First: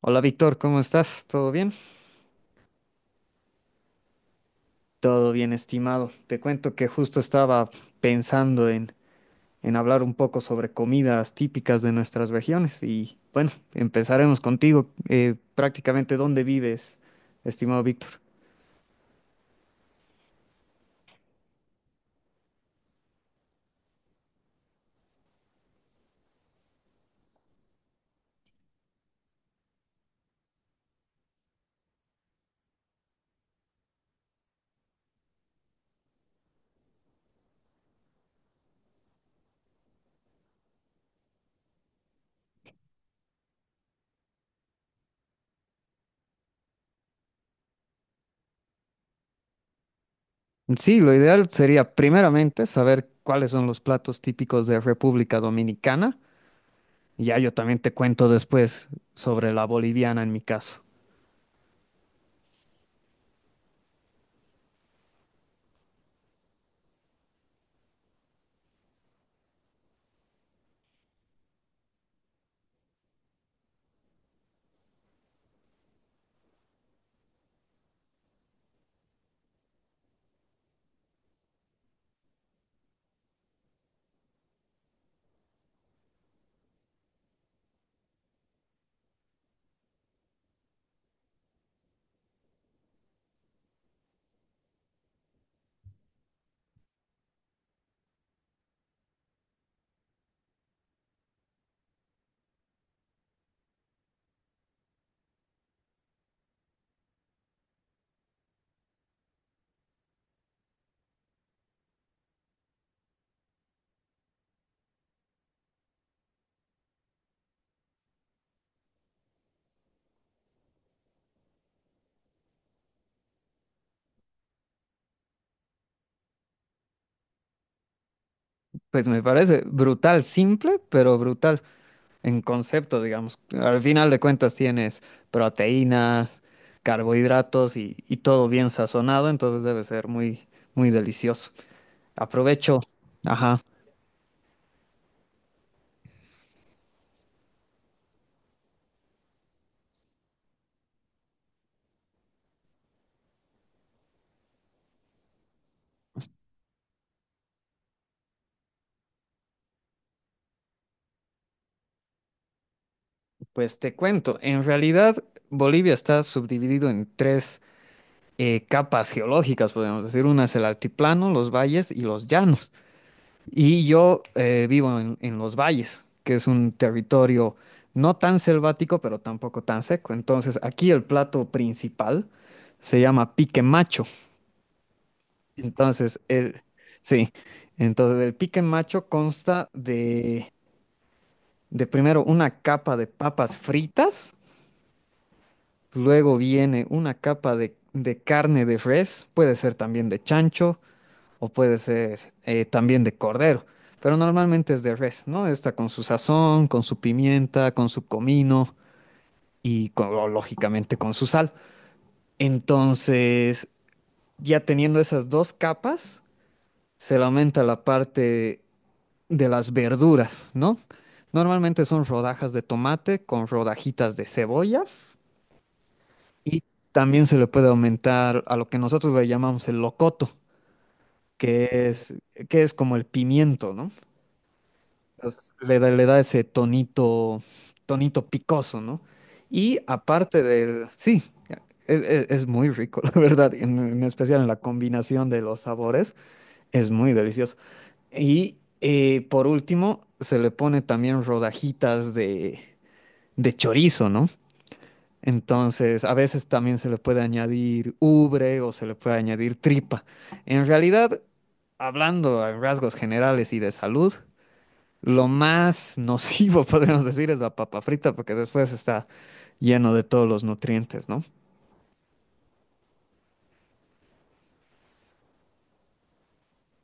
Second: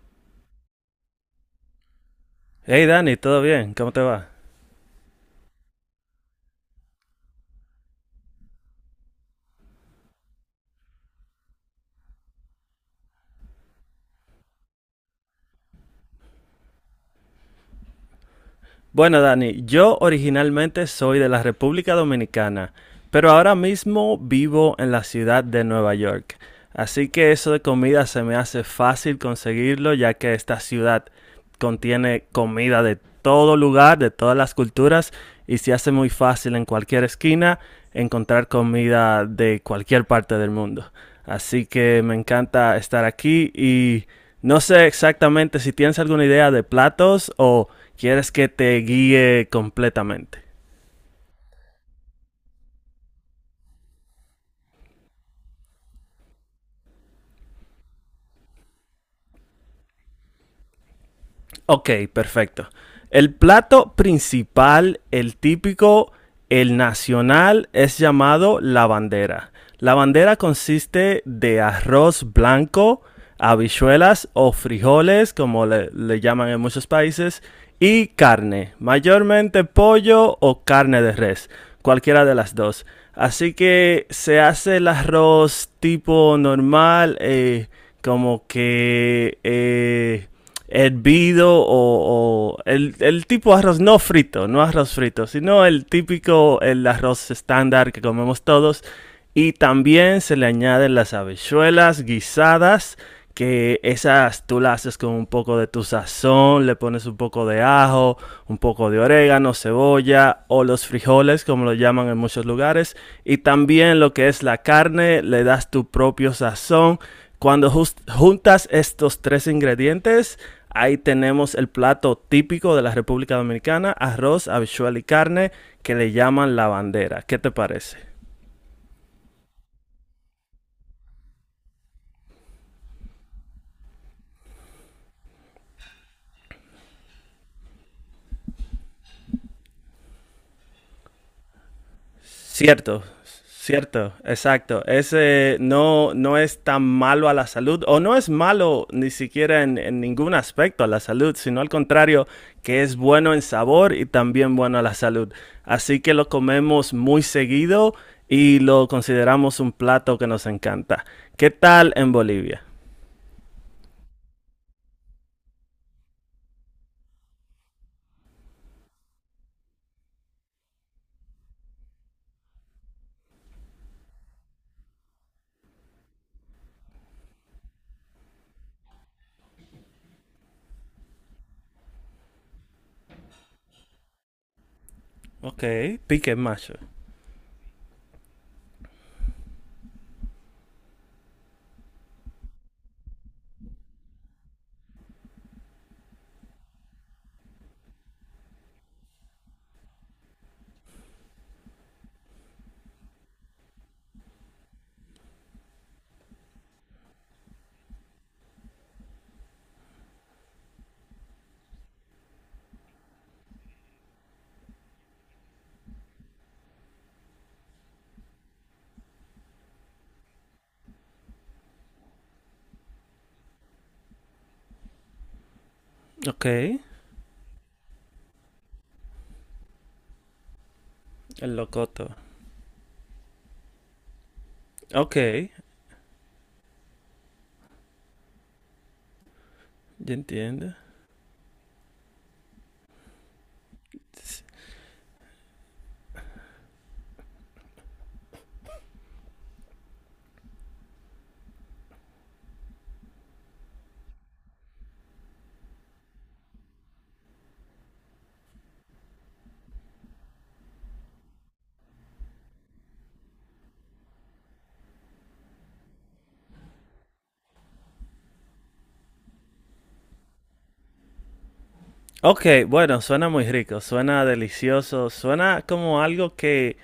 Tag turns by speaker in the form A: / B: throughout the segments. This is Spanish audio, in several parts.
A: Hola Víctor, ¿cómo estás? ¿Todo bien?
B: Hey Dani, ¿todo bien? ¿Cómo te va?
A: Todo bien, estimado. Te cuento que justo estaba pensando en hablar un poco sobre comidas típicas de nuestras regiones y bueno, empezaremos contigo. Prácticamente, ¿dónde vives, estimado Víctor?
B: Bueno Dani, yo originalmente soy de la República Dominicana, pero ahora mismo vivo en la ciudad de Nueva York. Así que eso de comida se me hace fácil conseguirlo ya que esta ciudad contiene comida de todo lugar, de todas las culturas y se hace muy fácil en cualquier esquina encontrar comida de cualquier parte del mundo. Así que me encanta estar aquí y no sé exactamente si tienes alguna idea de platos o quieres que te guíe completamente.
A: Sí, lo ideal sería primeramente saber cuáles son los platos típicos de República Dominicana. Ya yo también te cuento después sobre la boliviana en mi caso.
B: Ok, perfecto. El plato principal, el típico, el nacional, es llamado la bandera. La bandera consiste de arroz blanco, habichuelas o frijoles, como le llaman en muchos países, y carne, mayormente pollo o carne de res, cualquiera de las dos. Así que se hace el arroz tipo normal, como que hervido o el tipo de arroz no frito, no arroz frito, sino el típico, el arroz estándar que comemos todos. Y también se le añaden las habichuelas guisadas, que esas tú las haces con un poco de tu sazón, le pones un poco de ajo, un poco de orégano, cebolla o los frijoles, como lo llaman en muchos lugares. Y también lo que es la carne, le das tu propio sazón cuando juntas estos tres ingredientes, ahí tenemos el plato típico de la República Dominicana, arroz, habichuela y carne, que le llaman la bandera. ¿Qué te parece?
A: Pues me parece brutal, simple, pero brutal en concepto, digamos. Al final de cuentas tienes proteínas, carbohidratos y todo bien sazonado, entonces debe ser muy, muy delicioso. Aprovecho.
B: Cierto,
A: Ajá.
B: cierto, exacto. Ese no, no es tan malo a la salud, o no es malo ni siquiera en ningún aspecto a la salud, sino al contrario, que es bueno en sabor y también bueno a la salud. Así que lo comemos muy seguido y lo consideramos un plato que nos encanta. ¿Qué tal en Bolivia?
A: Pues te cuento, en realidad Bolivia está subdividido en tres capas geológicas, podemos decir. Una es el altiplano, los valles y los llanos. Y yo vivo en los valles, que es un territorio no tan selvático, pero tampoco tan seco. Entonces, aquí el plato principal se llama pique macho.
B: Ok,
A: Entonces,
B: pique macho.
A: sí, entonces el pique macho consta de primero una capa de papas fritas, luego viene una capa de carne de res, puede ser también de chancho, o puede ser también de cordero, pero normalmente es de res, ¿no? Está con su sazón, con su pimienta, con su comino y lógicamente con su sal. Entonces, ya teniendo esas dos capas, se le aumenta la parte de las verduras, ¿no? Normalmente son rodajas de tomate con rodajitas de cebolla
B: Ok,
A: y
B: el
A: también se le puede aumentar a lo que nosotros le llamamos el locoto, que
B: locoto.
A: es, que es como el pimiento, ¿no?
B: Ok,
A: Pues, le da ese tonito, tonito picoso, ¿no? Y
B: ya
A: aparte
B: entiendo.
A: del, sí, e- es muy rico, la verdad, en especial en la combinación de los sabores, es muy delicioso. Y por último, se le pone también rodajitas de chorizo, ¿no? Entonces, a veces también se le puede añadir ubre o se le puede añadir tripa. En realidad, hablando a rasgos generales y de salud, lo más nocivo, podríamos decir, es la papa frita, porque después está lleno de todos los nutrientes, ¿no?
B: Ok, bueno, suena muy rico, suena delicioso, suena como algo que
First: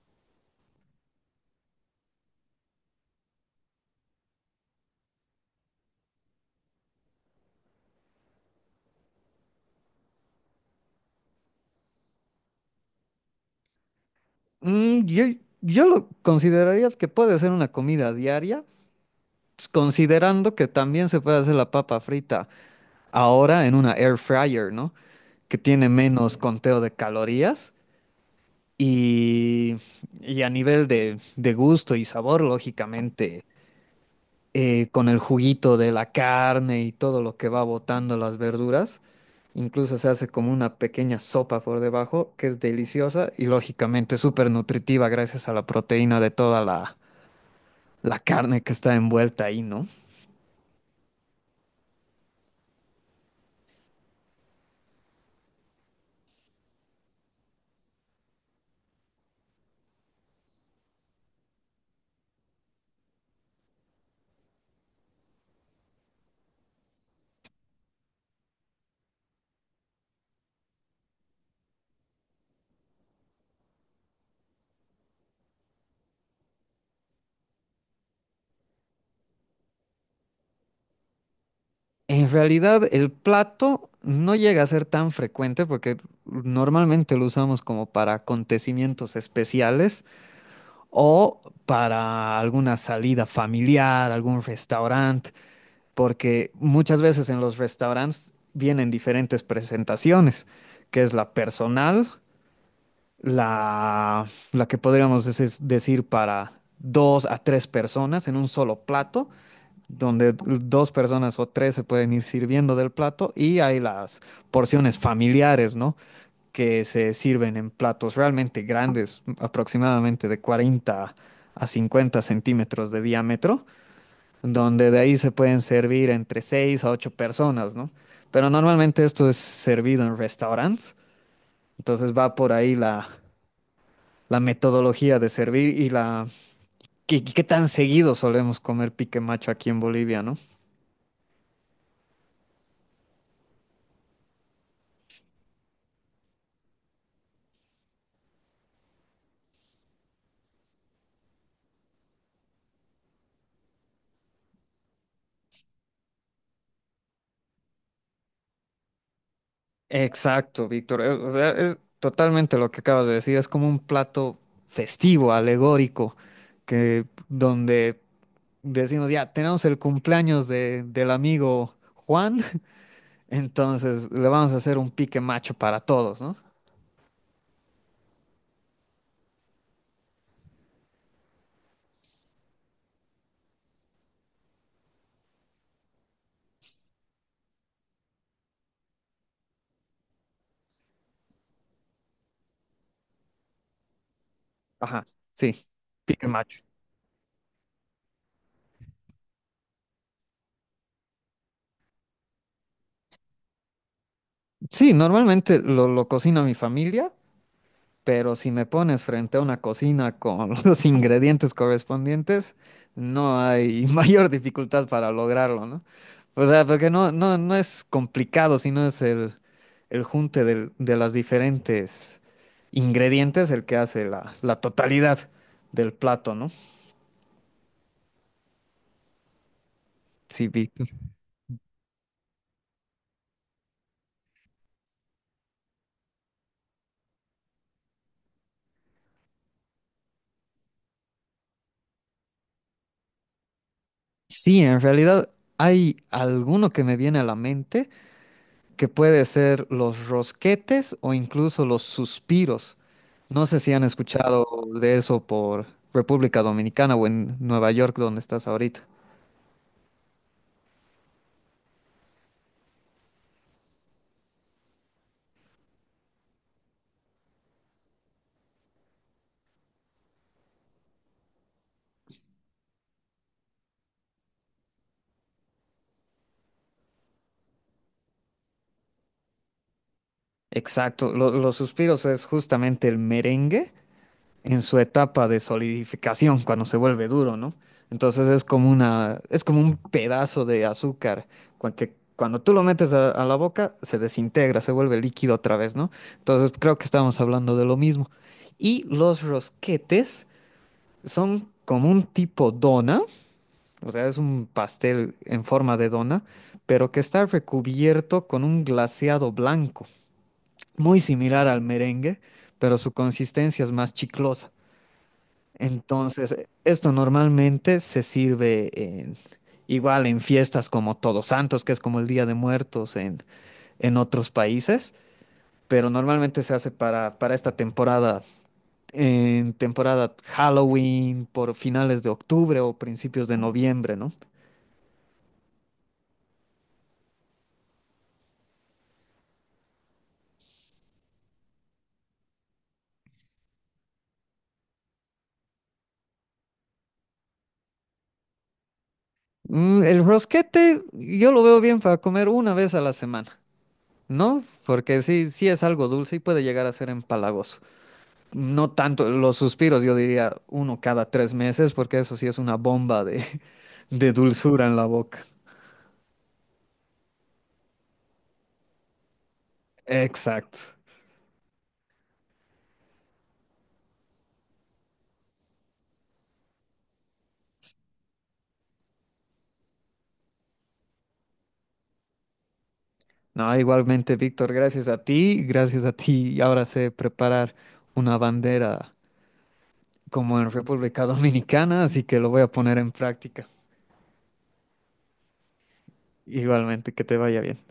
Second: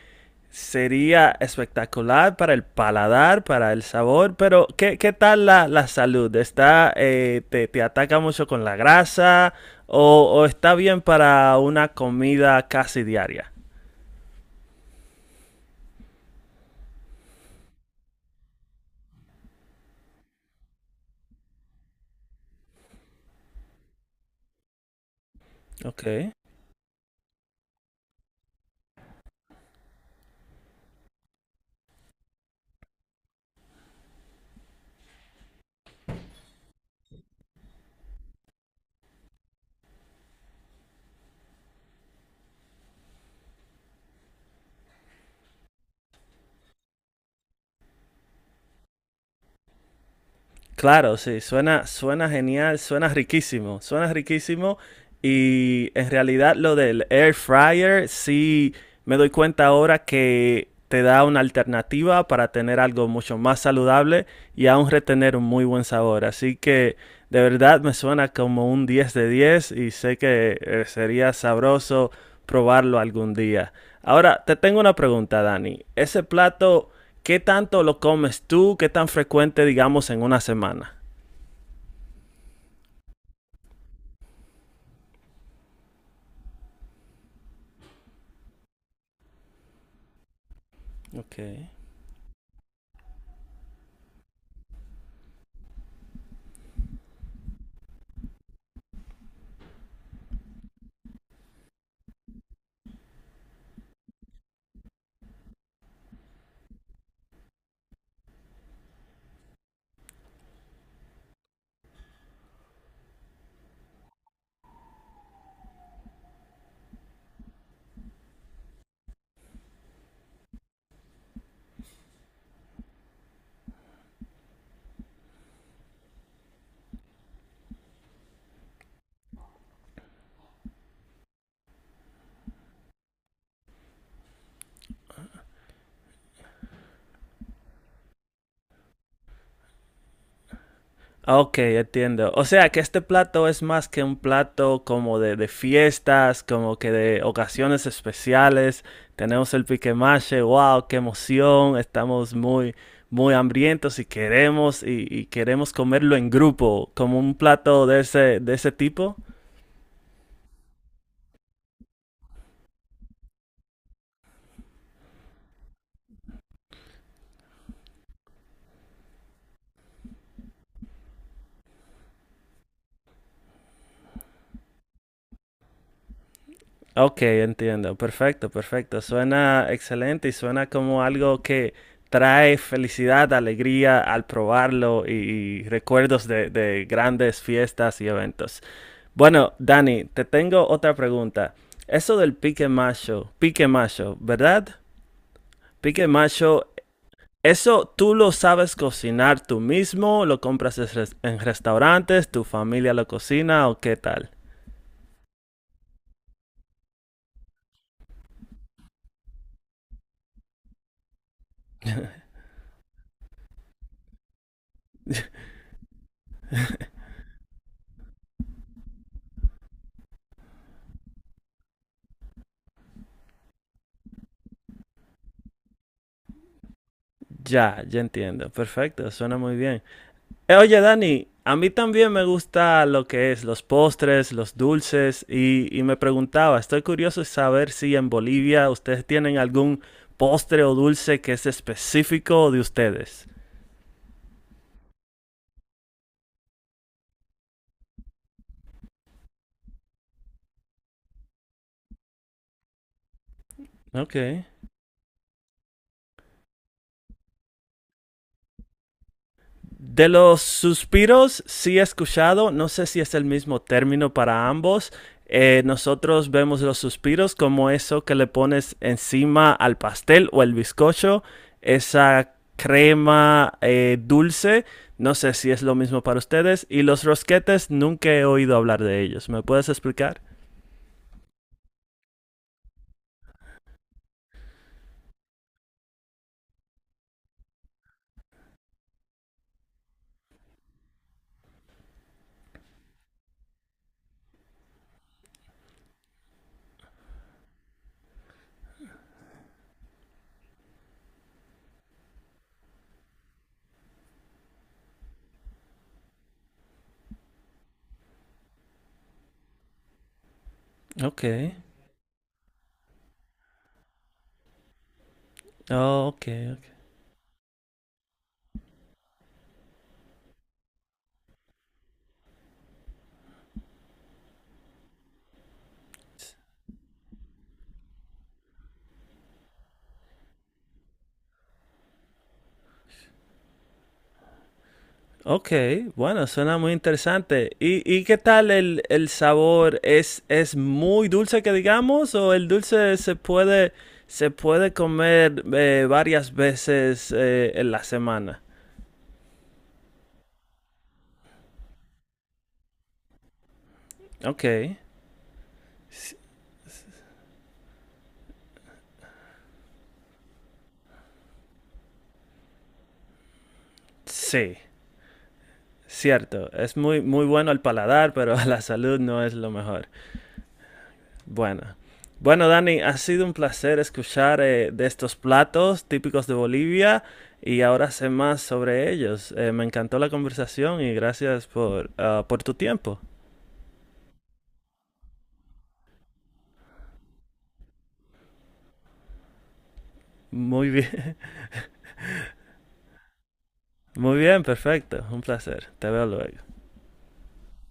B: sería espectacular para el paladar, para el sabor, pero ¿qué, qué tal la salud? ¿Está, te, te ataca mucho con la grasa o está bien para una comida casi diaria?
A: Mm, yo, yo lo consideraría que puede ser una comida diaria, pues, considerando que también se puede hacer la papa frita ahora en una air fryer, ¿no? Que tiene
B: Ok.
A: menos conteo de calorías y, y a nivel de gusto y sabor, lógicamente con el juguito de la carne y todo lo que va botando las verduras. Incluso se hace como una pequeña sopa por debajo, que es deliciosa y lógicamente súper nutritiva gracias a la proteína de toda la carne que está envuelta ahí, ¿no?
B: Claro, sí, suena, suena genial, suena riquísimo, suena riquísimo. Y en realidad lo del air fryer, sí me doy cuenta ahora que te da una alternativa para tener algo mucho más saludable y aún retener un muy buen sabor. Así que de verdad me suena como un 10 de 10 y sé que sería sabroso probarlo algún día. Ahora, te tengo una pregunta, Dani. ¿Ese plato? ¿Qué tanto lo comes tú? ¿Qué tan frecuente, digamos, en una semana?
A: En realidad el plato no llega a ser tan frecuente porque normalmente lo usamos como para acontecimientos especiales
B: Ok.
A: o para alguna salida familiar, algún restaurante. Porque muchas veces en los restaurantes vienen diferentes presentaciones, que es la personal, la que podríamos decir para dos a tres personas en un solo plato, donde dos personas o tres se pueden ir sirviendo del plato, y hay las porciones familiares, ¿no? Que se sirven en platos realmente grandes, aproximadamente de 40 a 50 centímetros de diámetro donde de ahí se pueden servir entre 6 a 8 personas, ¿no? Pero normalmente esto es servido en restaurantes, entonces va por ahí la metodología de servir y la qué, qué tan seguido solemos comer pique macho aquí en Bolivia, ¿no?
B: Ah, ok, entiendo. O sea que este plato es más que un plato como de fiestas, como que de ocasiones especiales. Tenemos el piquemache, wow, qué emoción. Estamos muy, muy hambrientos y queremos, y queremos comerlo en grupo, como un plato de ese tipo.
A: Exacto, Víctor. O sea, es totalmente lo que acabas de decir. Es como un plato festivo, alegórico, que donde decimos, ya, tenemos el cumpleaños del amigo Juan. Entonces, le vamos a hacer un pique macho para todos, ¿no?
B: Ok, entiendo. Perfecto, perfecto. Suena excelente y suena como algo que trae felicidad, alegría al probarlo y recuerdos de grandes fiestas y eventos. Bueno, Dani, te tengo otra pregunta. Eso del pique macho, ¿verdad?
A: Ajá, sí,
B: Pique
A: pique macho.
B: macho, ¿eso tú lo sabes cocinar tú mismo? ¿Lo compras en en restaurantes? ¿Tu familia lo cocina o qué tal?
A: Sí, normalmente lo cocina mi familia, pero si me pones frente a una cocina con los ingredientes correspondientes, no hay mayor dificultad para lograrlo, ¿no? O sea, porque no, no es complicado, sino es el junte de las diferentes ingredientes el que hace la totalidad del plato, ¿no?
B: Ya, ya entiendo. Perfecto, suena muy bien.
A: Sí, vi.
B: Oye, Dani, a mí también me gusta lo que es los postres, los dulces, y me preguntaba, estoy curioso de saber si en Bolivia ustedes tienen algún postre o dulce que es específico de ustedes.
A: Sí, en realidad hay alguno que me viene a la mente que puede ser los rosquetes o incluso los suspiros. No sé si han
B: Ok.
A: escuchado de eso por República Dominicana o en Nueva York, donde estás ahorita.
B: De los suspiros sí he escuchado, no sé si es el mismo término para ambos. Nosotros vemos los suspiros como eso que le pones encima al pastel o el bizcocho, esa crema dulce. No sé si es lo mismo para ustedes. Y los rosquetes nunca he oído hablar de ellos. ¿Me puedes explicar?
A: Exacto, los suspiros es justamente el merengue en su etapa de solidificación cuando se vuelve duro, ¿no? Entonces es como una, es como un pedazo de azúcar que cuando tú lo metes a la boca se desintegra, se vuelve líquido otra vez, ¿no? Entonces creo que estamos hablando de lo mismo. Y los rosquetes son como un tipo dona, o sea, es un pastel en forma de dona, pero que está recubierto con un glaseado blanco, muy
B: Ok.
A: similar al merengue, pero su consistencia es más chiclosa.
B: Oh, ok,
A: Entonces,
B: ok.
A: esto normalmente igual en fiestas como Todos Santos, que es como el Día de Muertos en otros países, pero normalmente se hace para esta temporada, en temporada Halloween, por finales de octubre o principios de noviembre, ¿no?
B: Ok, bueno, suena muy interesante. Y qué tal el sabor? Es muy dulce que digamos o el dulce se puede comer varias veces en la semana?
A: Mm, el rosquete yo lo veo bien para comer una vez a la semana, ¿no?
B: Ok,
A: Porque sí, sí es algo
B: s-
A: dulce y puede llegar a ser empalagoso. No tanto los suspiros, yo diría uno cada tres meses, porque eso sí es una bomba de, de
B: sí,
A: dulzura en la boca.
B: cierto. Es muy, muy bueno al paladar, pero a la salud no es lo mejor.
A: Exacto.
B: Bueno. Bueno, Dani, ha sido un placer escuchar de estos platos típicos de Bolivia y ahora sé más sobre ellos. Me encantó la conversación y gracias por, ah, por tu tiempo.
A: No, igualmente, Víctor, gracias a ti, gracias a ti. Y ahora sé preparar una bandera como en
B: Muy
A: República
B: bien,
A: Dominicana, así que lo voy a poner en práctica.
B: muy bien, perfecto, un placer. Te veo luego.
A: Igualmente, que te vaya bien.